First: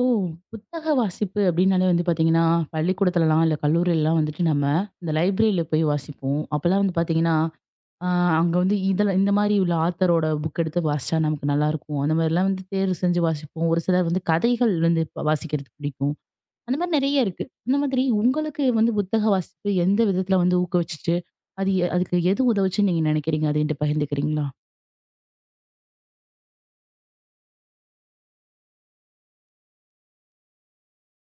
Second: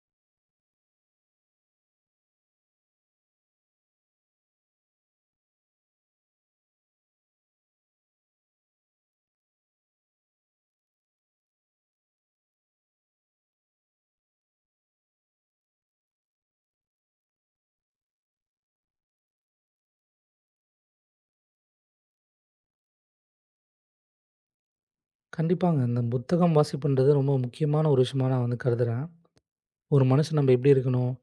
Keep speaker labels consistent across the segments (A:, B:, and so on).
A: ஓ! புத்தக வாசிப்பு அப்டின்னாலே வந்து பார்த்தீங்கன்னா, பள்ளிக்கூடத்துலலாம் இல்ல கல்லூரிலலாம் வந்துட்டு நம்ம இந்த லைப்ரரியில போய் வாசிப்போம். அப்பலாம் வந்து பார்த்தீங்கன்னா, ஆ அங்க வந்து இதெல்லாம் இந்த மாரி உள்ள ஆத்தரோட புக் எடுத்து வாசிச்சா நமக்கு நல்லாயிருக்கும். அந்த மாரிலாம் வந்து தேர்வு செஞ்சு வாசிப்போம். ஒரு சிலர் வந்து கதைகள் வந்து வாசிக்கிறது பிடிக்கும். அந்த மாரி நெறைய இருக்கு. அந்த மாதிரி உங்களுக்கு வந்து புத்தக வாசிப்பு எந்த விதத்துல வந்து ஊக்குவிச்சுச்சு? அது அதுக்கு எது உதவுச்சுன்னு நீங்க நெனைக்கிறீங்க? அத என்ட்ட பகிர்ந்துக்கிறீங்களா?
B: கண்டிப்பாங்க. இந்த புத்தகம் வாசிப்புன்றது ரொம்ப முக்கியமான ஒரு விஷயமா நான் வந்து கருதுறேன். ஒரு மனுஷன் நம்ம எப்படி இருக்கணும்?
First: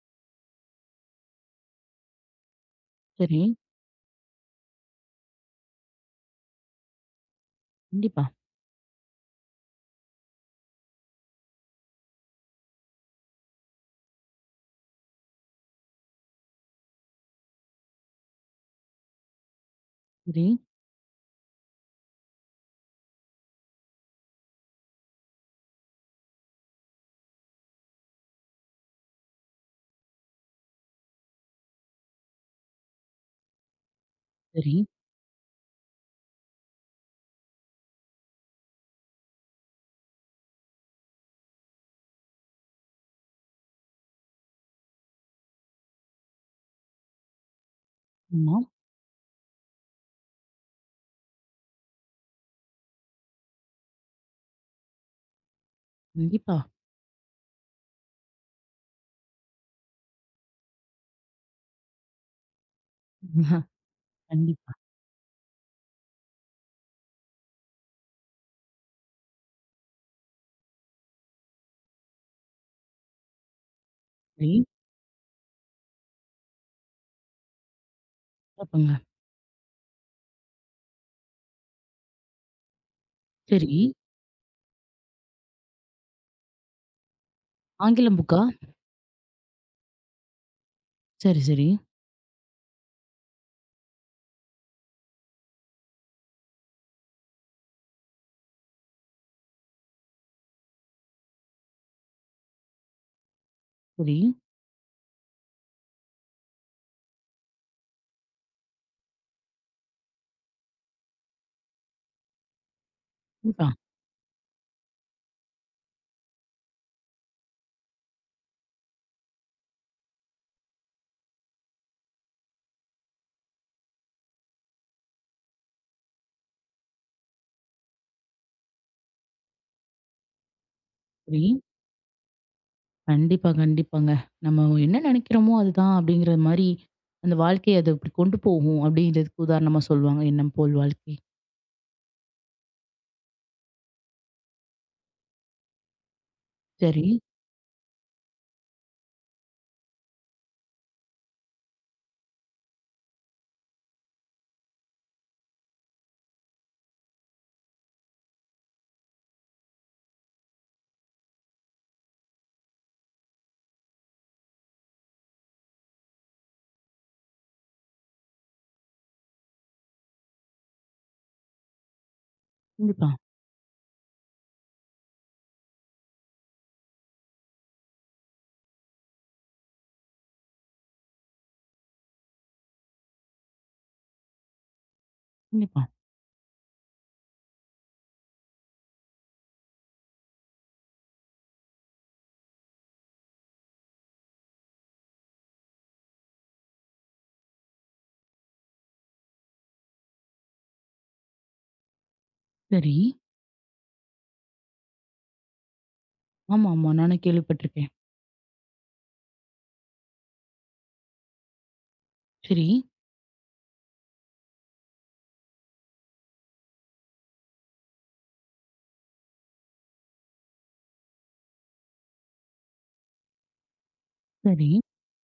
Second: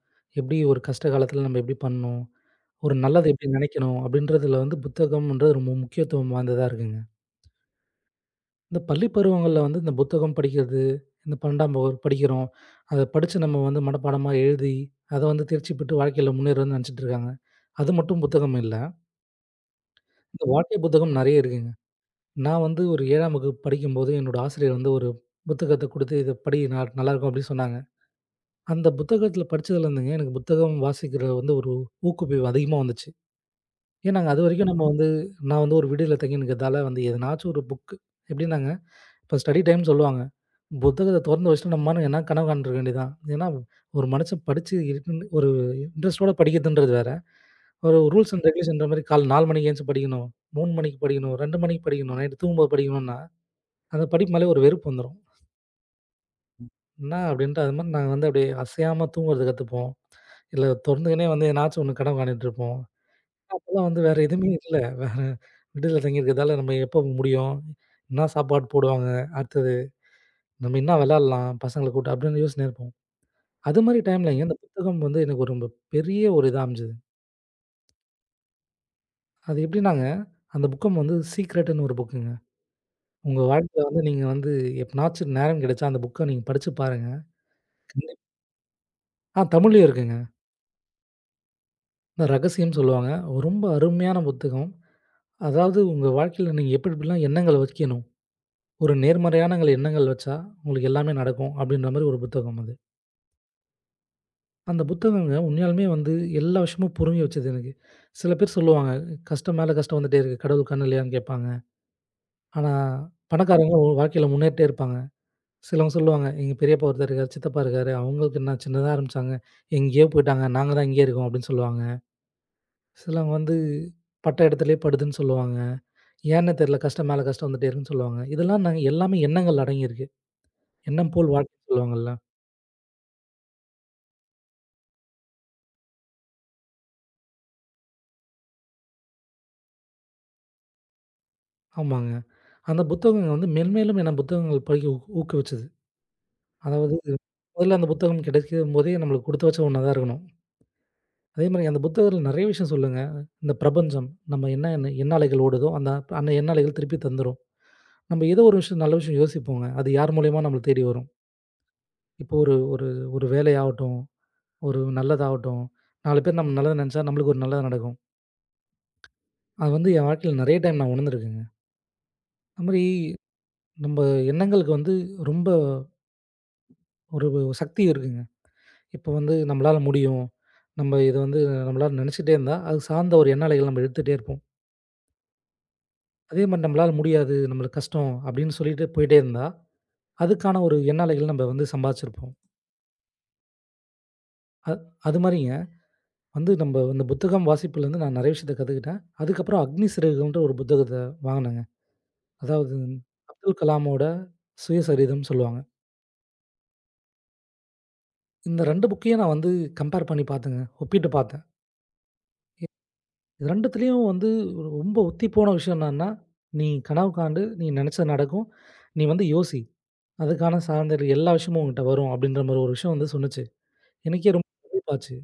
B: எப்படி ஒரு கஷ்ட காலத்தில நம்ம எப்படி பண்ணணும்? ஒரு நல்லது
A: சரி.
B: எப்படி நினைக்கணும்? அப்படின்றதுல வந்து புத்தகம்ன்றது ரொம்ப முக்கியத்துவம் வாய்ந்ததா இருக்குங்க.
A: கண்டிப்பா.
B: இந்த பள்ளி பருவங்கள்ல வந்து இந்த புத்தகம் படிக்கிறது, இந்த 12ஆம் வகுப்பு படிக்கிறோம். அத படிச்சு நம்ம வந்து மனப்பாடமா எழுதி, அத வந்து தேர்ச்சி பெற்று வாழ்க்கையில முன்னேறணும்னு நினைச்சிட்டு இருக்காங்க. அது மட்டும் புத்தகம் இல்ல. இந்த
A: சரி,
B: வாழ்க்கை புத்தகம் நெறைய இருக்குங்க. நான் வந்து ஒரு 7ஆம் வகுப்பு படிக்கும்போது என்னோட ஆசிரியர் வந்து ஒரு புத்தகத்த குடுத்து, "இத படி நல்லாருக்கும்" அப்படின்னு சொன்னாங்க. அந்த புத்தகத்தில படிச்சதுலருந்துங்க, எனக்கு புத்தகம் வாசிக்கிற வந்து ஒரு ஊக்குவிப்பு அதிகமா வந்துச்சு. ஏன்னா நாங்க அதுவரைக்கும்
A: சரி.
B: நம்ம வந்து நான் வந்து ஒரு விடுதில தங்கி இருக்கிறதால வந்து எதனாச்சும் ஒரு புக்கு எப்படின்னாங்க, இப்போ ஸ்டடி டைம்னு சொல்லுவாங்க. புத்தகத்த தொறந்து வச்சுட்டு நம்ம பாட்டுக்கு எதனா கனவு காண்ருக்க வேண்டியது தான். ஏன்னா ஒரு மனுஷன் படிச்சு இருக்குன்னு ஒரு இன்ட்ரெஸ்ட்டோட படிக்கிறதுன்றது வேற. ஒரு ரூல்ஸ் அண்ட்
A: ஆமா.
B: ரெகுலேஷன்ற மாரி காலைல 4 மணிக்கு எந்திச்சு படிக்கணும், 3 மணிக்கு படிக்கணும், 2 மணிக்கு படிக்கணும், நைட்டு தூங்கும்போது படிக்கணும்னா, அந்த படிப்பு மேலே ஒரு வெறுப்பு வந்துரும்.
A: கண்டிப்பா.
B: என்ன அப்படின்ட்டு அது மாரி நாங்க வந்து அப்படியே அசையாம தூங்குறத கத்துப்போம். இல்ல தொறந்துக்கினே வந்து எதனாச்சும் ஒண்ணு கனவு காணிட்டுருப்போம். அப்பலாம் வந்து வேற எதுவுமே
A: கண்டிப்பா.
B: இல்ல. வேற விடுதில தங்கியிருக்கிறதால நம்ம எப்போ முடியும்? என்ன சாப்பாடு போடுவாங்க? அடுத்தது நம்ம என்ன விளையாடலாம்? பசங்கள கூட்டு அப்படின்னு யோசிச்சுனே இருப்போம். அது மாரி டைம்லங்க
A: சரி.
B: இந்த புத்தகம் வந்து எனக்கு ஒரு ரொம்ப பெரிய ஒரு இதா அமைஞ்சது.
A: சிறப்புங்க.
B: அது எப்படின்னாங்க, அந்த புக்கம் வந்து சீக்ரெட்டுன்னு ஒரு புக்குங்க. உங்க
A: சரி.
B: வாழ்க்கையில வந்து நீங்க வந்து எப்பனாச்சும் நேரம் கிடைச்சா அந்த புக்க நீங்க படிச்சு பாருங்க.
A: ஆங்கிலம்
B: கண்டிப்
A: புக்கா?
B: ஆ தமிழ்லயும் இருக்குங்க.
A: சரி, சரி.
B: இந்த ரகசியம் சொல்லுவாங்க. ரொம்ப அருமையான புத்தகம். அதாவது உங்க வாழ்க்கையில நீங்க எப்படி எப்படிலாம் எண்ணங்கள வைக்கணும்? ஒரு நேர்மறையானங்கள் எண்ணங்கள் வச்சா, உங்களுக்கு எல்லாமே நடக்கும். அப்படின்ற மாரி ஒரு புத்தகம் அது.
A: சரி.
B: அந்த புத்தகங்க உண்மையாலுமே வந்து எல்லா விஷயமும் புரிஞ்சு வச்சது எனக்கு. சில பேர் சொல்லுவாங்க, "கஷ்டம் மேல கஷ்டம் வந்துட்டே இருக்கு. கடவுள் கண் இல்லையான்னு?" கேட்பாங்க. ஆனா,
A: கண்டிப்பா.
B: பணக்காரங்க ஒ வாழ்க்கையில முன்னேறிட்டே இருப்பாங்க. சிலவங்க சொல்லுவாங்க, "எங்க பெரியப்பா ஒருத்தர் இருக்காரு, சித்தப்பா இருக்காரு. அவங்களுக்கு என்ன சின்னதா ஆரம்பிச்சாங்க. எங்கேயோ போய்ட்டாங்க. நாங்க தான் இங்கேயே இருக்கோம்." அப்படின்னு சொல்லுவாங்க. சிலவங்க வந்து பட்ட இடத்துலயே படுதுன்னு சொல்லுவாங்க. ஏன்னே தெரியல, கஷ்டம் மேல கஷ்டம் வந்துட்டே இருக்குன்னு சொல்லுவாங்க. இதெல்லாம் நாங்க எல்லாமே எண்ணங்கள் அடங்கியிருக்கு. "எண்ணம் போல்
A: சரி.
B: வாழ்க்கை" சொல்லுவாங்கல்ல.
A: கண்டிப்பா, கண்டிப்பாங்க. நம்ம என்ன நினைக்கிறோமோ அதுதான் அப்படிங்கிற மாரி, அந்த வாழ்க்கைய அது அப்படி கொண்டு போகும் அப்படிங்கிறதுக்கு உதாரணமா சொல்லுவாங்க. எண்ணம் போல் வாழ்க்கை.
B: ஆமாங்க. அந்த புத்தகங்கள் வந்து மென்மேலும் என்ன புத்தகங்கள் படிக்க ஊக்குவிச்சது. அதாவது
A: சரி.
B: முதல்ல அந்த புத்தகம் கிடைக்கும்போதே நம்மளுக்கு குடுத்து வச்ச ஒண்ணா தான் இருக்கணும். அதேமாரி அந்த புத்தகத்தில நெறைய விஷயம் சொல்லுங்க. இந்த பிரபஞ்சம் நம்ம என்ன எண்ணாலைகள் ஓடுதோ, அந்த அந்த எண்ணாலைகள் திருப்பி தந்துரும். நம்ம ஏதோ ஒரு விஷயம் நல்ல விஷயம் யோசிப்போங்க. அது யார் மூலியமா நம்மள தேடி வரும். இப்போ ஒரு ஒரு ஒரு வேலையாகட்டும், ஒரு நல்லதாகட்டும், 4 பேர் நம்ம நல்லத நெனச்சா நம்மளுக்கு ஒரு நல்லது நடக்கும். அது வந்து என் வாழ்க்கையில நெறைய டைம் நான் உணர்ந்திருக்கேங்க. அதுமாரி
A: கண்டிப்பா,
B: நம்ம எண்ணங்களுக்கு வந்து ரொம்ப ஒரு சக்தி இருக்குங்க. இப்போ வந்து நம்மளால முடியும். நம்ம இது வந்து நம்மளால நெனச்சுக்கிட்டே இருந்தா, அது சார்ந்த ஒரு எண்ண அலைகள் நம்ம எடுத்துட்டே இருப்போம்.
A: கண்டிப்பா.
B: அதே மாரி நம்மளால முடியாது, நம்மளுக்கு கஷ்டம் அப்படின்னு சொல்லிட்டு போயிட்டே இருந்தா, அதுக்கான ஒரு எண்ண அலைகள் நம்ம வந்து சம்பாதிச்சிருப்போம். அ அது மாரிங்க வந்து நம்ம இந்த புத்தகம் வாசிப்புலேருந்து நான் நெறைய விஷயத்த கத்துக்கிட்டேன். அதுக்கப்புறம் அக்னி சிறகுகள்ன்ற ஒரு புத்தகத்த வாங்குனேங்க. அதாவது
A: சரி.
B: அப்துல் கலாமோட சுயசரிதம்னு சொல்லுவாங்க.
A: ஆமா, ஆமா. நானும் கேள்விப்பட்டிருக்கேன்.
B: இந்த 2 புக்கையும் நான் வந்து கம்பேர் பண்ணி பார்த்தேங்க. ஒப்பிட்டு பார்த்தேன்.
A: சரி,
B: இது 2த்துலயும் வந்து ஒரு ரொம்ப ஒத்திப்போன விஷயம் என்னன்னா, நீ கனவு காண்டு, நீ நெனச்சது நடக்கும். நீ வந்து யோசி. அதுக்கான சார்ந்த எல்லா விஷயமும் உன்கிட்ட வரும் அப்டின்ற மாரி ஒரு விஷயம் வந்து சொன்னுச்சு. எனக்கே ரொம்ப
A: சரி.
B: வியப்பாச்சு.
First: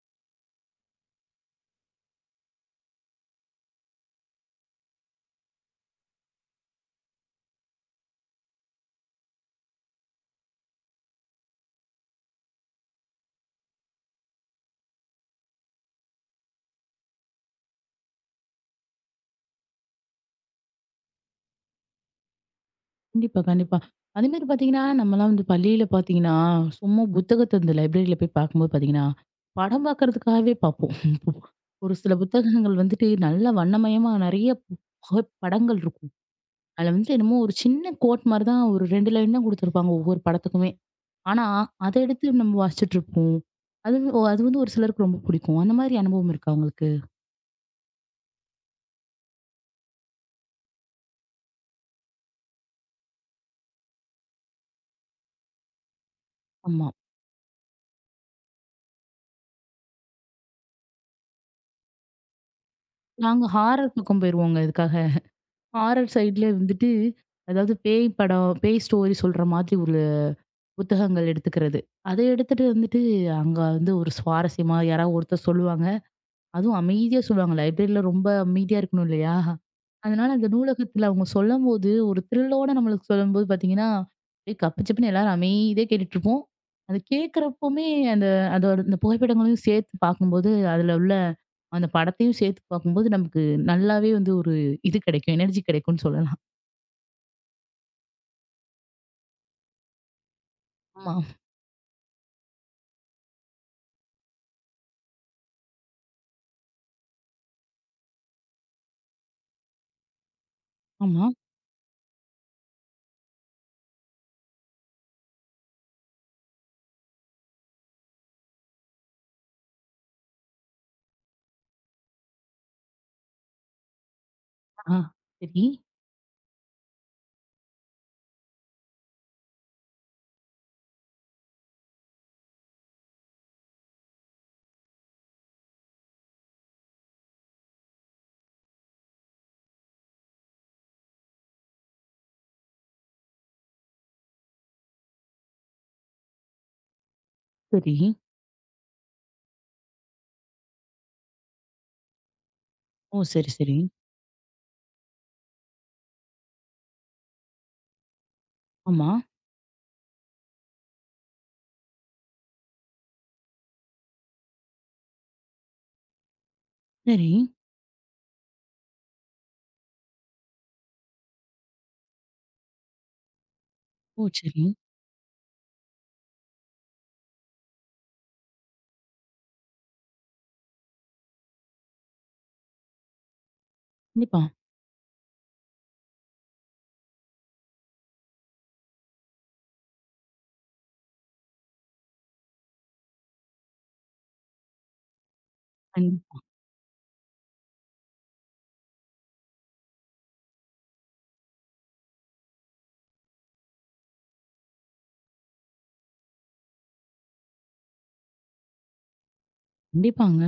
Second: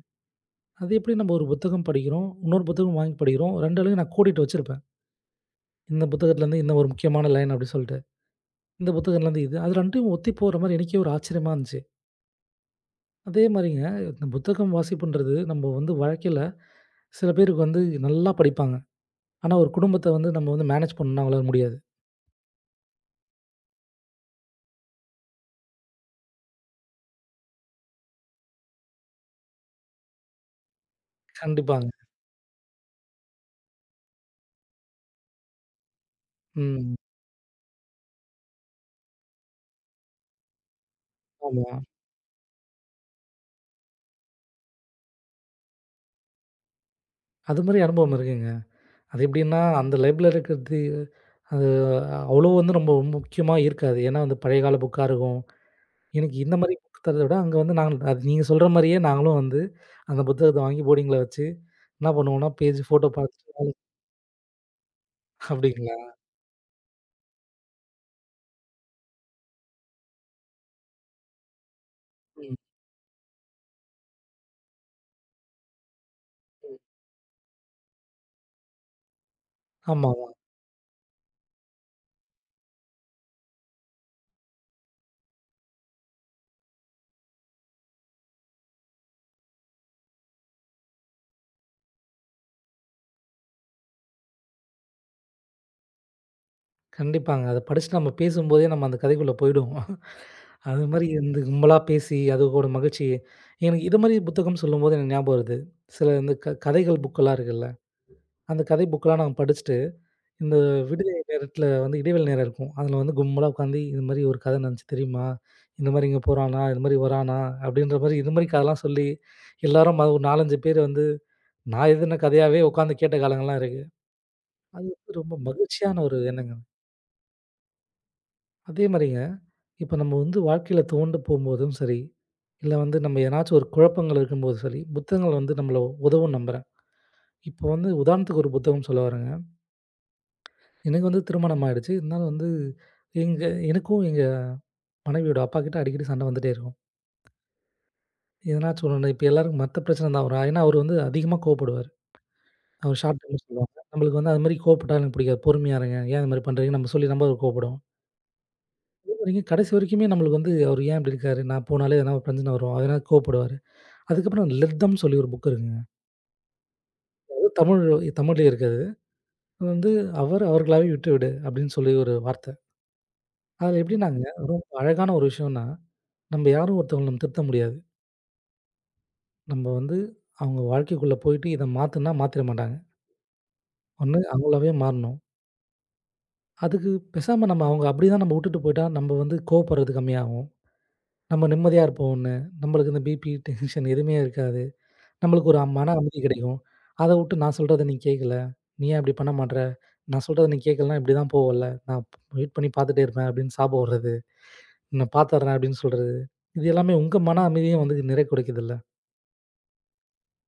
B: அது எப்டி நம்ம ஒரு புத்தகம் படிக்கிறோம், இன்னொரு புத்தகம் வாங்கி படிக்கிறோம். 2 நான் கோடிட்டு வச்சிருப்பேன். இந்த புத்தகத்துலருந்து இந்த ஒரு முக்கியமான லைன் அப்டி சொல்ட்டு. இந்த புத்தகத்துலருந்து இது. அது 2யும் ஒத்தி போற மாரி எனக்கே ஒரு ஆச்சரியமா இருந்துச்சு. அதே மாரிங்க இந்த புத்தகம் வாசிப்புன்றது நம்ம வந்து வாழ்க்கையில சில பேருக்கு வந்து நல்லா படிப்பாங்க. ஆனா ஒரு குடும்பத்த வந்து நம்ம வந்து மேனேஜ் பண்ணணும்னா அவங்களால முடியாது.
A: கண்டிப்பா, கண்டிப்பா. அதேமாரி பார்த்தீங்கன்னா, நம்மலாம் வந்து பள்ளியில பார்த்தீங்கன்னா, சும்மா புத்தகத்த இந்த லைப்ரரியில போய் பார்க்கும்போது பார்த்தீங்கன்னா, படம் பார்க்கறதுக்காகவே பார்ப்போம்.
B: கண்டிப்பாங்க.
A: ஒரு சில புத்தகங்கள் வந்துட்டு நல்ல வண்ணமயமா நெறைய புக படங்கள் இருக்கும். அதில
B: ம்.
A: வந்துட்டு என்னமோ ஒரு சின்ன கோட் மாரி தான் ஒரு 2 லைன் தான் குடுத்துருப்பாங்க ஒவ்வொரு படத்துக்குமே. ஆனா,
B: ஆமா.
A: அத எடுத்து நம்ம வாசிச்சுட்ருப்போம். அது அது வந்து ஒரு சிலருக்கு ரொம்ப பிடிக்கும். அந்த மாரி அனுபவம் இருக்கா உங்களுக்கு?
B: அது மாரி அனுபவம் இருக்குங்க. அது எப்படின்னா, அந்த லைப்ல இருக்கிறது அது அவ்வளோ வந்து ரொம்ப முக்கியமா இருக்காது. ஏன்னா வந்து பழைய கால புக்கா இருக்கும். எனக்கு இந்த மாரி
A: ஆமா.
B: புக் தரத விட, அங்க வந்து நாங்க அது நீங்க சொல்ற மாரியே நாங்களும் வந்து அந்த புத்தகத்த வாங்கி போர்டிங்ல வச்சு என்ன பண்ணுவோம்னா, பேஜ் ஃபோட்டோ
A: நாங்க
B: பார்த்துட்டு
A: ஹாரர் பக்கம் போயிருவோங்க இதுக்காக. ஹாரர்
B: அப்படிங்களா?
A: சைட்ல வந்துட்டு, அதாவது பேய் படம், பேய் ஸ்டோரி சொல்ற மாதிரி ஒரு புத்தகங்கள் எடுத்துக்கிறது. அத
B: ம்.
A: எடுத்துட்டு வந்துட்டு, அங்க வந்து ஒரு சுவாரஸ்யமா யாராவது ஒருத்தர் சொல்லுவாங்க. அதுவும் அமைதியா சொல்லுவாங்க. லைப்ரரில ரொம்ப அமைதியா இருக்கணும் இல்லையா?
B: ஆமாங்க.
A: அதனால அந்த நூலகத்துல அவங்க சொல்லம்போது, ஒரு த்ரில்லோட நம்மளுக்கு சொல்லும்போது பார்த்தீங்கன்னா, அப்படியே கப்பு சப்புன்னு எல்லாரும் அமைதியா கேட்டுட்டுருப்போம். அது கேட்கிறப்பவுமே அந்த அதோட அந்த புகைப்படங்களையும் சேர்த்து பார்க்கும்போது, அதுல உள்ள அந்த படத்தையும் சேர்த்து பார்க்கும்போது, நமக்கு நல்லாவே வந்து ஒரு இது கிடைக்கும். எனர்ஜி கிடைக்கும்னு சொல்லலாம்.
B: கண்டிப்பாங்க. அத படிச்சுட்டு நம்ம பேசும்போதே நம்ம அந்த கதைக்குள்ள போயிடுவோம். அது மாரி
A: ஆமா.
B: இந்த கும்பலா பேசி அதோட மகிழ்ச்சி. எனக்கு இது மாரி புத்தகம் சொல்லும்போது எனக்கு ஞாபகம் வருது. சில இந்த கதைகள் புக்கெல்லாம் இருக்குல்ல. அந்த கதை புக்கெல்லாம் நாங்க படிச்சுட்டு இந்த விடுதி
A: ஆமா.
B: நேரத்தில வந்து இடைவேளை நேரம் இருக்கும். அதில வந்து கும்பலா உட்காந்து, "இது மாரி ஒரு கதை நடந்துச்சு தெரியுமா? இந்த மாரி இங்க போறானா, இது மாரி வரானா?" அப்படின்ற மாரி இது மாரி கதைலாம் சொல்லி, எல்லாரும் அது ஒரு 4, 5 பேர் வந்து நான் எழுதின கதையாவே உட்காந்து கேட்ட காலங்கள்லாம் இருக்கு. அது
A: ஆ.
B: வந்து ரொம்ப
A: சரி,
B: மகிழ்ச்சியான ஒரு எண்ணங்க. அதே மாரிங்க, இப்ப நம்ம வந்து வாழ்க்கையில துவண்டு போம்போதும் சரி, இல்ல வந்து நம்ம ஏதனாச்சும் ஒரு குழப்பங்கள் இருக்கும்போதும் சரி, புத்தகங்கள் வந்து நம்மள உதவும் நம்புறேன். இப்போ வந்து உதாரணத்துக்கு ஒரு புத்தகம் சொல்ல வரேங்க. எனக்கு வந்து திருமணம் ஆயிடுச்சு. இருந்தாலும் வந்து எங்க எனக்கும் எங்க மனைவியோட அப்பாகிட்ட அடிக்கடி சண்டை வந்துட்டே இருக்கும்.
A: சரி.
B: எதனாச்சும் ஒண்ணு இப்ப எல்லாருக்கும் மத்த பிரச்சனை தான் வரும். ஏன்னா, அவரு வந்து அதிகமா கோவப்படுவாரு. அவர்
A: ஓ!
B: ஷார்ட் டெம்பர்
A: சரி,
B: சொல்லுவாங்க.
A: சரி.
B: நம்மளுக்கு வந்து அது மாரி கோவப்பட்டா எனக்கு பிடிக்காது. பொறுமையா இருங்க. ஏன் இது மாரி பண்றீங்கன்னு நம்ம சொல்லி நம்ம அவர் கோவப்படுவோம்.
A: ஆமா.
B: அதுவரைக்கும் கடைசி வரைக்குமே நம்மளுக்கு வந்து அவரு ஏன் இப்படி இருக்காரு? நான் போனாலே எதனா ஒரு பிரச்சனை வரும். அதனால கோவப்படுவாரு. அதுக்கப்புறம் லெட் தெம்ன்னு சொல்லி ஒரு புக் இருக்குங்க.
A: சரி.
B: அது தமிழ்லயே இருக்கு அது. அது வந்து அவர் அவர்களாவே விட்டுவிடு அப்படின்னு சொல்லி ஒரு வார்த்தை. அதுல எப்படின்னாங்க
A: ஓ!
B: ரொம்ப
A: சரி.
B: அழகான ஒரு விஷயம்னா, நம்ம யாரும் ஒருத்தவங்கள நம்ம திருத்த முடியாது. நம்ம வந்து அவங்க வாழ்க்கைக்குள்ள போயிட்டு இத மாத்துன்னா மாத்திட மாட்டாங்க. ஒண்ணு
A: கண்டிப்பா.
B: அவங்களாவே மாறணும். அதுக்கு பேசாம நம்ம அவங்க அப்படிதான் நம்ம வுட்டுட்டு போயிட்டா, நம்ம வந்து கோவப்படுறது கம்மியாகும். நம்ம நிம்மதியா இருப்போம் ஒண்ணு. நம்மளுக்கு இந்த பிபி, டென்ஷன் எதுவுமே இருக்காது. நம்மளுக்கு ஒரு மன
A: கண்
B: அமைதி கிடைக்கும். அத வுட்டு நான் சொல்றத நீ கேட்கல. நீ ஏன் இப்படி பண்ண மாட்ற? நான் சொல்றத நீ கேட்கலன்னா இப்படிதான் போவல்ல. நான் வெயிட் பண்ணி பார்த்துட்டே இருப்பேன் அப்படின்னு சாபம் விடுறது. நான் பார்த்துடுறேன் அப்படின்னு சொல்றது. இது எல்லாமே உங்க மன அமைதிய வந்து நிறை குறைக்குதுல்ல.
A: கண்டிப்பாங்க.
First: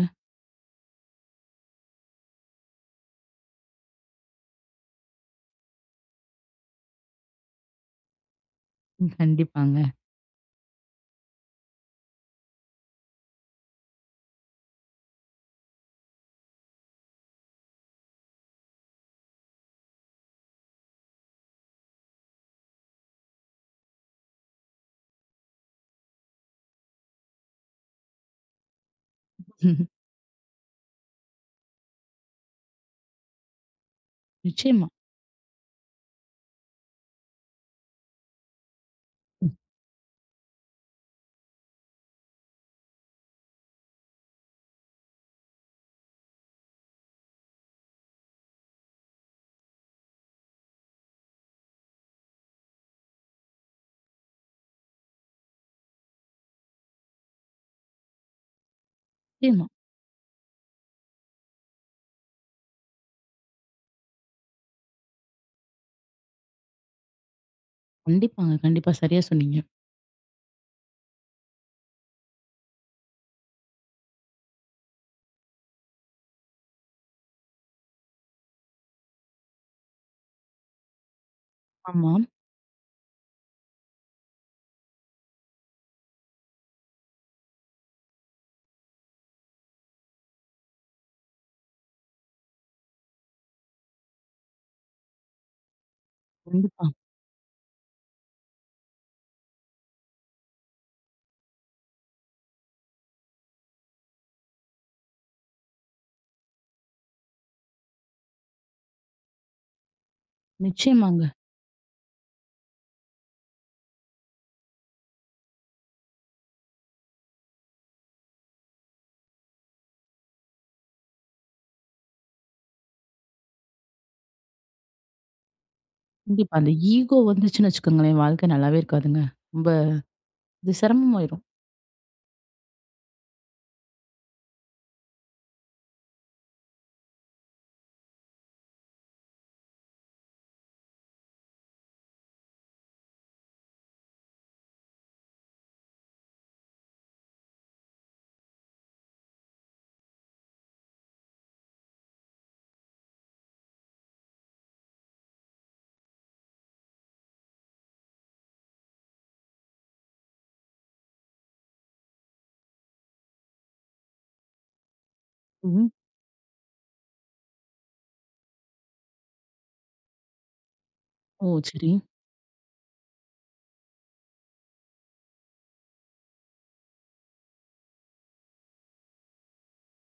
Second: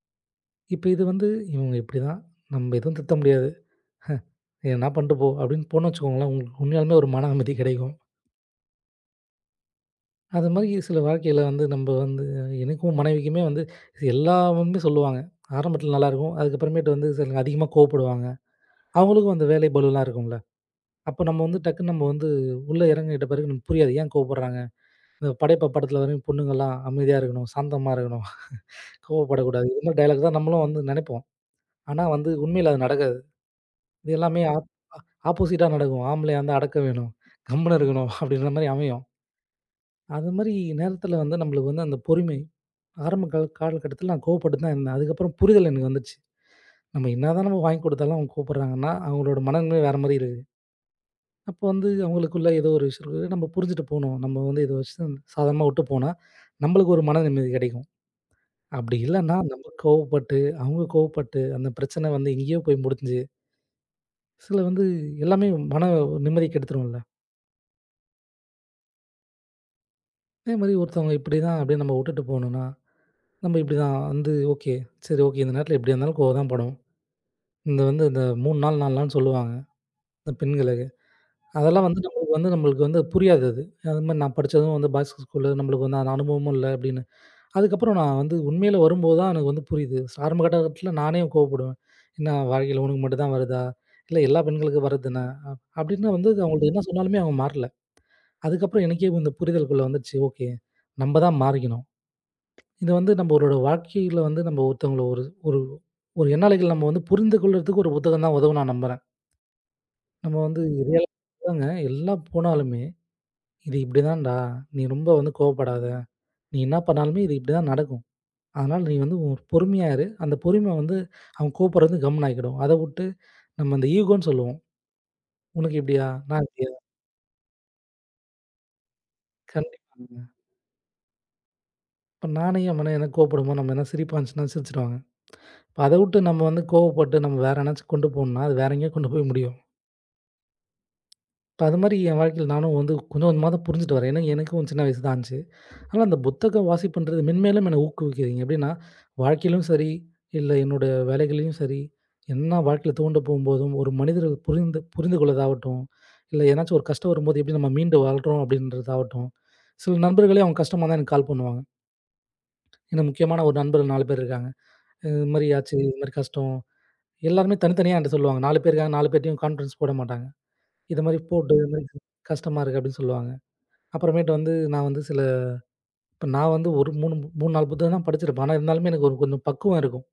B: இப்ப இது வந்து இவங்க இப்படிதான். நம்ம எதுவும் திருத்த முடியாது. எதுனா பண்ணிட்டு போ அப்படின்னு போனோம்னு வச்சுக்கோங்களேன், உங்களுக்கு உண்மையாலுமே ஒரு மன அமைதி கிடைக்கும்.
A: ம். கண்டிப்பாங்க.
B: அது மாதிரி சில வாழ்க்கையில வந்து நம்ப வந்து எனக்கும் மனைவிக்குமே வந்து எல்லாமுமே சொல்லுவாங்க. ஆரம்பத்தில நல்லாயிருக்கும். அதுக்கப்புறமேட்டு வந்து சில அதிகமா கோவப்படுவாங்க. அவங்களுக்கும் அந்த வேலை பளுலாம் இருக்கும்ல. அப்போ நம்ம வந்து டக்குன்னு நம்ம வந்து உள்ள இறங்கிட்ட பிறகு நமக்கு புரியாது. ஏன் கோவப்படுறாங்க? இந்த படையப்பா படத்தில வரையும் பொண்ணுங்கலாம் அமைதியா இருக்கணும், சாந்தமா இருக்கணும், கோவப்படக்கூடாது. இந்த மாதிரி டயலாக் தான் நம்மளும் வந்து நெனைப்போம். ஆனா வந்து உண்மையில அது நடக்காது. இது எல்லாமே
A: நிச்சயமா,
B: ஆப்போசிட்டா நடக்கும். ஆம்பளையா இருந்தா அடக்க வேணும், கம்முனு இருக்கணும் அப்படின்ற மாரி அமையும். அது மாரி நேரத்தில வந்து நம்மளுக்கு வந்து அந்த பொறுமை ஆரம்ப கால காலகட்டத்தில நான் கோவப்பட்டு தான் இருந்தேன். அதுக்கப்புறம் புரிதல் எனக்கு வந்துச்சு. நம்ம என்னதான் நம்ம வாங்கி கொடுத்தாலும் அவங்க கோவப்படுறாங்கன்னா, அவங்களோட மனநிலை வேற மாரி இருக்கு. அப்போ வந்து அவங்களுக்குள்ள ஏதோ ஒரு விஷயம் இருக்கு. நம்ம புரிஞ்சுட்டு போணும். நம்ம வந்து இத வச்சு சாதாரணமா விட்டு போனா, நம்மளுக்கு ஒரு மன நிம்மதி கிடைக்கும். அப்படி இல்லன்னா
A: நிச்சயமா.
B: நம்ம கோவப்பட்டு, அவங்க கோவப்பட்டு, அந்த பிரச்சனை வந்து எங்கேயோ போய் முடிஞ்சு, சில வந்து எல்லாமே மன நிம்மதிய கெடுத்துரும்ல.
A: கண்டிப்பாங்க. கண்டிப்பா. சரியா சொன்னீங்க.
B: அதே மாரி ஒருத்தவங்க இப்படிதான் அப்படின்னு நம்ம விட்டுட்டு போணும்னா, நம்ம இப்படிதான் வந்து ஓகே. சரி ஓகே. இந்த நேரத்தில எப்படியா இருந்தாலும் கோவம் தான் படும். இந்த வந்து இந்த 3 நாள் 4 நாள்ன்னு சொல்லுவாங்க. இந்த பெண்களுக்கு. அதெல்லாம் வந்து
A: ஆமா.
B: நம்மளுக்கு வந்து நம்மளுக்கு வந்து புரியாது அது. அது மாரி நான் படிச்சதும் வந்து பாய்ஸ் ஸ்கூலு நம்மளுக்கு வந்து அந்த அனுபவமும் இல்ல அப்படின்னு. அதுக்கப்புறம் நான் வந்து உண்மையில வரும்போது தான் எனக்கு வந்து புரியுது. ஆரம்ப கட்டகட்டத்துல நானே கோவப்படுவேன். என்ன வாழ்க்கையில உனக்கு மட்டும் தான் வருதா? இல்ல எல்லா பெண்களுக்கும் வருது தான? அப்படின்னு வந்து அவங்கள்ட்ட என்ன
A: கண்டிப்பா.
B: சொன்னாலுமே அவங்க மாறல. அதுக்கப்புறம் எனக்கே இந்த புரிதலுக்குள்ள வந்துருச்சு. ஓகே. நம்ம தான் மாறிக்கணும். இது வந்து நம்மளோட வாழ்க்கையில வந்து நம்ம ஒருத்தவங்கள ஒரு ஒரு ஒரு எண்ணாலைகள் நம்ம வந்து புரிந்து கொள்றதுக்கு ஒரு புத்தகம் தான் உதவும் நான் நம்புறேன். நம்ம வந்து
A: நிச்சயமாங்க.
B: ரியலா எல்லா போனாலுமே இது இப்படிதான்டா. நீ ரொம்ப வந்து கோவப்படாத. நீ என்ன பண்ணாலுமே இது இப்படிதான் நடக்கும். அதனால நீ வந்து ஒரு பொறுமையா இரு. அந்த பொறுமை வந்து அவன் கூப்பிடுறது கம்முனு ஆக்கிடும். அத வுட்டு நம்ம இந்த ஈகோன்னு சொல்லுவோம். உனக்கு இப்படியா? நான்
A: கண்டிப்பா.
B: இப்படியா?
A: அந்த ஈகோ வந்துச்சுன்னு வச்சுக்கோங்களேன், வாழ்க்கை நல்லாவே இருக்காதுங்க. ரொம்ப
B: கண்டிப்பாங்க.
A: இது சிரமமாயிரும்.
B: இப்ப நானே என் மனைவி எதனா கோவப்படும்போது நம்ம எதனா சிரிப்பா இருந்துச்சுன்னா சிரிச்சுருவாங்க. இப்ப அத வுட்டு நம்ம வந்து கோவப்பட்டு நம்ம வேற எங்கனாச்சும் கொண்டு போணும்னா, அது வேற எங்கேயோ கொண்டு போய் முடியும். இப்ப அது மாரி என் வாழ்க்கையில நானும் வந்து கொஞ்சம் கொஞ்சமா தான் புரிஞ்சுட்டு வரேன். ஏன்னா எனக்கும் சின்ன வயசு தான் ஆச்சு. ஆனா, அந்த புத்தகம் வாசிப்புன்றது மென்மேலும் என்ன ஊக்குவிக்கிறீங்க. எப்படின்னா, வாழ்க்கையிலும் சரி, இல்ல என்னுடைய வேலைகள்லயும் சரி, என்ன வாழ்க்கையில தூண்ட போகும்போதும், ஒரு மனிதர்கள் புரிந்து புரிந்து கொள்ளதாகட்டும், இல்ல ஏதனாச்சும் ஒரு கஷ்டம் வரும்போது எப்படி நம்ம மீண்டு வாழ்றோம் அப்படின்றதாகட்டும், சில நண்பர்களே அவங்க கஷ்டமா தான் எனக்கு கால் பண்ணுவாங்க. எனக்கு முக்கியமான ஒரு நண்பர்கள் 4 பேர் இருக்காங்க. "இது மாரி ஆச்சு, ம்.
A: ம்.
B: இது மாரி கஷ்டம்." எல்லாருமே தனித்தனியா என்ட்ட சொல்லுவாங்க. 4 பேர் இருக்காங்க, 4 பேர்ட்டயும் கான்ஃபரன்ஸ் போட மாட்டாங்க. "இது மாரி
A: ஓ!
B: போட்டு, இது மாரி
A: சரி.
B: கஷ்டமா இருக்கு." அப்படின்னு சொல்லுவாங்க. அப்புறமேட்டு வந்து நான் வந்து சில இப்ப நான் வந்து ஒரு 3, 4 புத்தகம் தான் படிச்சிருப்பேன். ஆனா, இருந்தாலுமே எனக்கு ஒரு கொஞ்சம் பக்குவம் இருக்கும்.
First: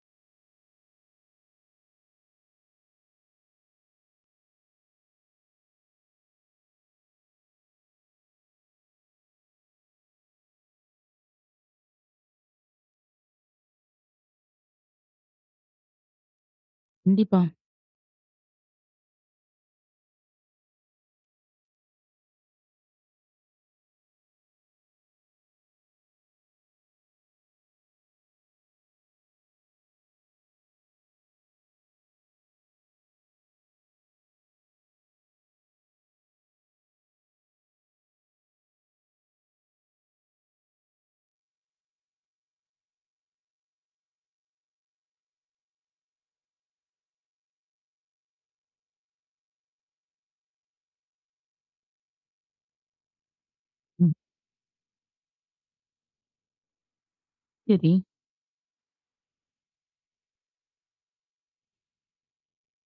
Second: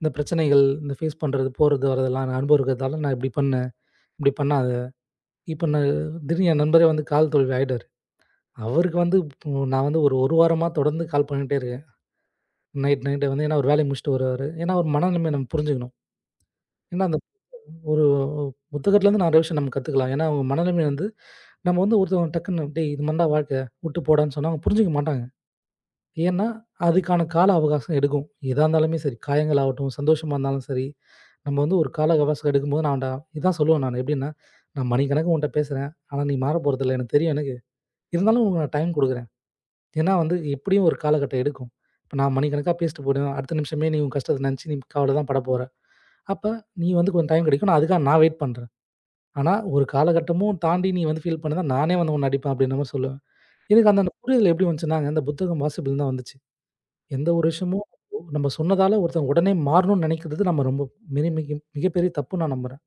B: இந்த பிரச்சனைகள், இந்த ஃபேஸ் பண்றது, போறது, வரதெல்லாம் நான் அனுபவம் இருக்கிறதால, நான் இப்படி பண்ணேன், இப்படி பண்ணாத. இப்ப நான் திடீர்னு என் நண்பரே வந்து கால் தோல்வி ஆயிட்டாரு. அவருக்கு வந்து இப்போ நான் வந்து ஒரு 1 வாரமா தொடர்ந்து கால் பண்ணிட்டே இருக்கேன். நைட் நைட் வந்து ஏன்னா, அவரு வேலைய முடிச்சுட்டு வருவாரு. ஏன்னா, அவரு மனநிலைமைய நம்ம புரிஞ்சுக்கணும். ஏன்னா, அந்த
A: கண்டிப்பா.
B: ஒரு புத்தகத்துலருந்து நிறைய விஷயம் நம்ம கத்துக்கலாம். ஏன்னா, அவங்க மனநிலைமை வந்து நம்ம வந்து ஒருத்தவங்க டக்குன்னு "டேய் இது மாரிடா வாழ்க்கை, விட்டு போடான்னு" சொன்னா அவங்க புரிஞ்சுக்க மாட்டாங்க. ஏன்னா, அதுக்கான கால அவகாசம் எடுக்கும். எதா இருந்தாலுமே சரி, காயங்கள் ஆகட்டும், சந்தோஷமா இருந்தாலும் சரி, நம்ம வந்து ஒரு கால அவகாசம் எடுக்கும்போது நான்டா இதான் சொல்லுவேன் நானு. எப்படின்னா, நான் மணிக்கணக்கு உன்ட்ட பேசுறேன். ஆனா, நீ மாறப் போறதில்ல. எனக்கு தெரியும் எனக்கு. இருந்தாலும் உனக்கு நான் டைம் குடுக்குறேன். ஏன்னா வந்து எப்படியும் ஒரு காலகட்டம் எடுக்கும். இப்ப நான் மணிக்கணக்கா பேசிட்டு போயிடுவேன். அடுத்த நிமிஷமே நீ உன் கஷ்டத்த நெனச்சு நீ கவல தான் படப் போற. அப்ப நீ வந்து கொஞ்சம் டைம் கிடைக்கும். நான் அதுக்காக நான் வெயிட் பண்றேன். ஆனா, ஒரு காலகட்டமும் தாண்டி நீ வந்து ஃபீல் பண்ண தான் நானே வந்து உன்ன அடிப்பேன் அப்படின்ற மாரி சொல்லுவேன். எனக்கு அந்த அந்த
A: ம்.
B: புரிதல் எப்படி வந்துச்சுன்னாங்க, இந்த புத்தகம் வாசிப்புல இருந்து தான் வந்துச்சு. எந்த ஒரு விஷயமும்
A: சரி.
B: நம்ம சொன்னதால ஒருத்தவங்க உடனே மாறணும்னு நினைக்கிறது நம்ம ரொம்ப மிக மிக மிகப்பெரிய தப்புன்னு நான் நம்புறேன்.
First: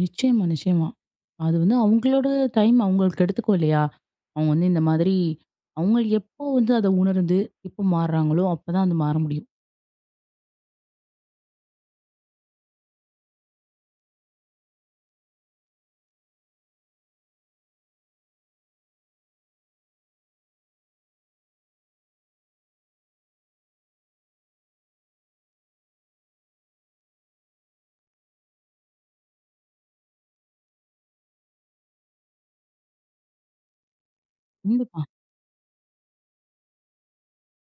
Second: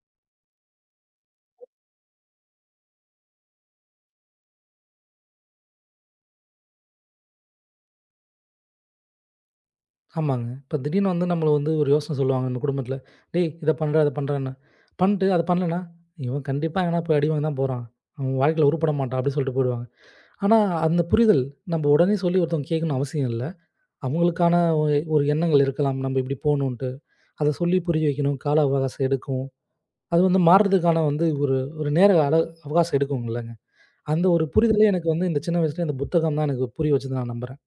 A: நிச்சயமா, நிச்சயமா. அது வந்து அவங்களோட டைம் அவங்களுக்கு எடுத்துக்கும் இல்லையா? அவங்க வந்து இந்த மாதிரி அவங்க எப்போ வந்து அத உணர்ந்து, எப்போ மாறுறாங்களோ, அப்பதான் அது மாற முடியும்.
B: ஆமாங்க. இப்ப திடீர்னு வந்து நம்மள வந்து ஒரு யோசனை சொல்லுவாங்க நம்ம குடும்பத்தில. "டேய்! இத பண்றா, அத பண்றான்னு." பண்ணிட்டு அத பண்ணலன்னா, "இவன் கண்டிப்பா எங்கனா போய் அடி வாங்க தான் போறான். அவன் வாழ்க்கையில உருப்பட மாட்டான்." அப்படின்னு சொல்லிட்டு போயிடுவாங்க. ஆனா அந்த புரிதல் நம்ம உடனே சொல்லி ஒருத்தவங்க கேட்கணும்னு அவசியம் இல்ல. அவங்களுக்கான ஒரு ஒரு எண்ணங்கள் இருக்கலாம். நம்ம இப்படி போகணுன்ட்டு. அத சொல்லி புரிய வைக்கணும். கால அவகாசம் எடுக்கும். அது வந்து மாறுறதுக்கான வந்து ஒரு ஒரு நேர அள அவகாசம் எடுக்கும்ல. அந்த ஒரு புரிதலே
A: கண்டிப்பா.
B: எனக்கு வந்து இந்த சின்ன வயசுல இந்த புத்தகம் தான் எனக்கு புரிய வச்சதுன்னு நான் நம்புறேன்.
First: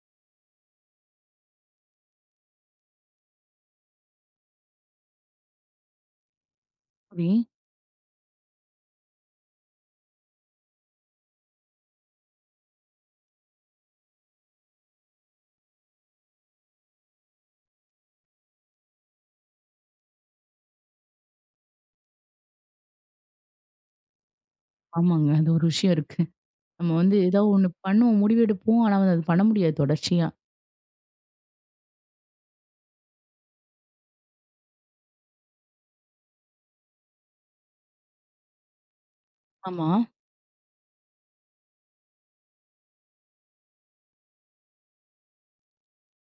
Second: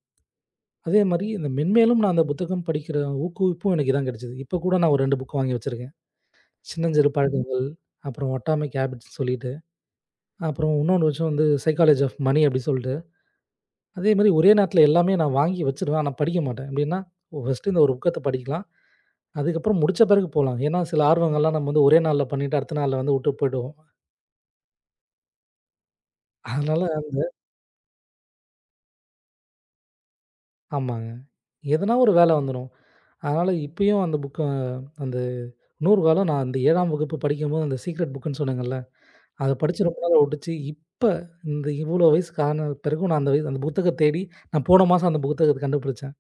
B: அதே மாரி இந்த மென்மேலும் நான் அந்த புத்தகம் படிக்கிற ஊக்குவிப்பும் எனக்கு இதான் கிடைச்சது. இப்போ கூட நான் ஒரு 2 புக் வாங்கி வச்சிருக்கேன். சின்னஞ்சிறு
A: அப்படி
B: பழக்கங்கள், அப்புறம் அட்டாமிக் ஹேபிட்ஸ்ன்னு சொல்லிட்டு, அப்புறம் இன்னொன்னு விஷயம் வந்து சைக்காலஜி ஆஃப் மனி அப்டி சொல்ட்டு, அதே மாரி ஒரே நேரத்தில எல்லாமே நான் வாங்கி வச்சுருவேன். ஆனா படிக்க மாட்டேன். எப்டின்னா, ஃபர்ஸ்ட்டு இந்த ஒரு புக்கத்த படிக்கலாம். அதுக்கப்புறம் முடிச்ச பிறகு போலாம். ஏன்னா, சில ஆர்வங்கள்லாம் நம்ம வந்து ஒரே நாள்ல பண்ணிட்டு அடுத்த நாள்ல வந்து வுட்டு போயிடுவோம்.
A: ஆமாங்க. அது ஒரு விஷயம் இருக்கு.
B: அதனால
A: நம்ம வந்து
B: அந்த
A: ஏதோ ஒண்ணு பண்ணுவோம், முடிவெடுப்போம். ஆனா வந்து அது பண்ண முடியாது தொடர்ச்சியா.
B: ஆமாங்க. எதனா ஒரு வேல வந்துரும். அதனால இப்பயும் அந்த புக்க அந்த நூறுகாலம் நான் அந்த 7ஆம் வகுப்பு படிக்கும்போது அந்த சீக்ரெட் புக்குன்னு சொன்னேங்கல்ல, அத படிச்சு
A: ஆமா.
B: ரொம்ப நாள் ஒட்டிச்சு. இப்ப இந்த இவ்ளோ வயசுக்கு ஆன பிறகும் நான் அந்த அந்த புத்தகத்த தேடி நான் போன மாசம் அந்த புத்தகத்த கண்டுபிடிச்சேன்.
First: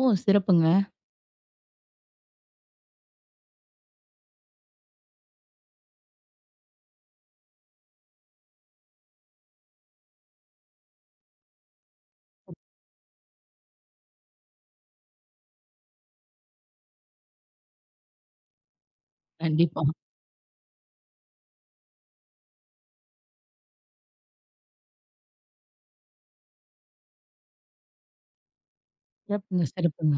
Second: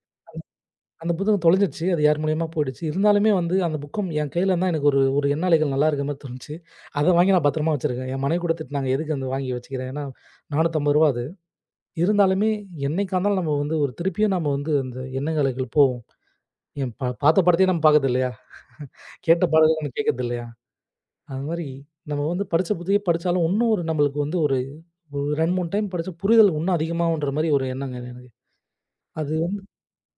A: ஓ! சிறப்புங்க.
B: அந்த புத்தகம் தொலைஞ்சிடுச்சு. அது யார் மூலியமா போயிடுச்சு. இருந்தாலுமே வந்து அந்த புக்கம் என் கையில இருந்தா எனக்கு ஒரு ஒரு எண்ணாலைகள் நல்லா இருக்க மாரி தோணுச்சு. அத வாங்கி நான் பத்திரமா வச்சிருக்கேன். என் மனைவி கூட திட்டுனாங்க. எதுக்கு வந்து வாங்கி வச்சுக்கிற? ஏன்னா ரூ. 450 அது. இருந்தாலுமே என்னைக்கா இருந்தாலும் நம்ம வந்து ஒரு திருப்பியும் நம்ம வந்து அந்த எண்ணங்கள் போவும். ஏன் பாத்த படத்தையே நம்ம பாக்குறது இல்லையா? கேட்ட பாடல்கள
A: கண்டிப்பா.
B: நம்ம கேட்கறது இல்லையா? அது மாரி நம்ம வந்து படிச்ச புத்தகயே படிச்சாலும், இன்னும் ஒரு நம்மளுக்கு வந்து ஒரு ஒரு 2, 3 டைம் படிச்சா புரிதல் இன்னும் அதிகமாகுன்ற மாரி ஒரு எண்ணங்க எனக்கு. அது வந்து
A: சிறப்புங்க, சிறப்புங்க.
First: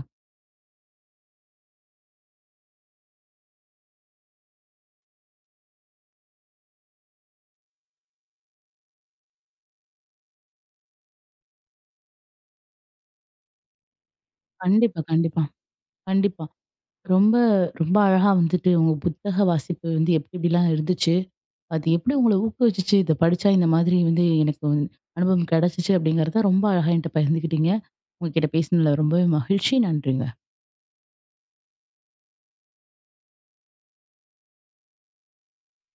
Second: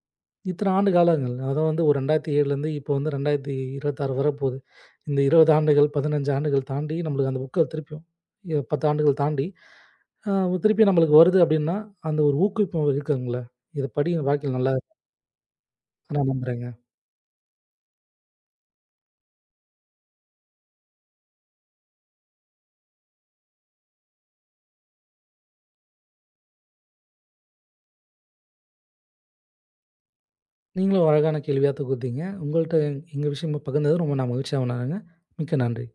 B: இத்தன ஆண்டு காலங்கள். அதான் வந்து ஒரு 2007லேருந்து இப்போ வந்து 2026 வரப்போது. இந்த 20 ஆண்டுகள், 15 ஆண்டுகள் தாண்டி நம்மளுக்கு அந்த புக்க திருப்பியும் 10 ஆண்டுகள் தாண்டி, அ திருப்பி நம்மளுக்கு வருது அப்டின்னா, அந்த ஒரு ஊக்குவிப்பு இருக்குங்கல்ல. இத படி வாழ்க்கையில நல்லா
A: கண்டிப்பா, கண்டிப்பா,
B: நான்
A: கண்டிப்பா.
B: நம்புறேங்க.
A: ரொம்ப, ரொம்ப அழகா வந்துட்டு உங்க புத்தக வாசிப்பு வந்து எப்டி எப்டிலாம் இருந்துச்சு? அது எப்டி உங்கள ஊக்குவிச்சுச்சு? இத படிச்சா இந்த மாதிரி வந்து எனக்கு அனுபவம் கெடைச்சிச்சு அப்டிங்கிறத ரொம்ப அழகா என்ட்ட பகிர்ந்துக்கிட்டீங்க. உங்ககிட்ட பேசினதுல ரொம்பவே மகிழ்ச்சி. நன்றி.
B: நீங்களும் அழகான கேள்வியா தொகுத்தீங்க. உங்கள்ட்ட எங்க விஷயமா பகிர்ந்தது ரொம்ப நான் மகிழ்ச்சியா உணர்றேங்க. மிக்க நன்றி.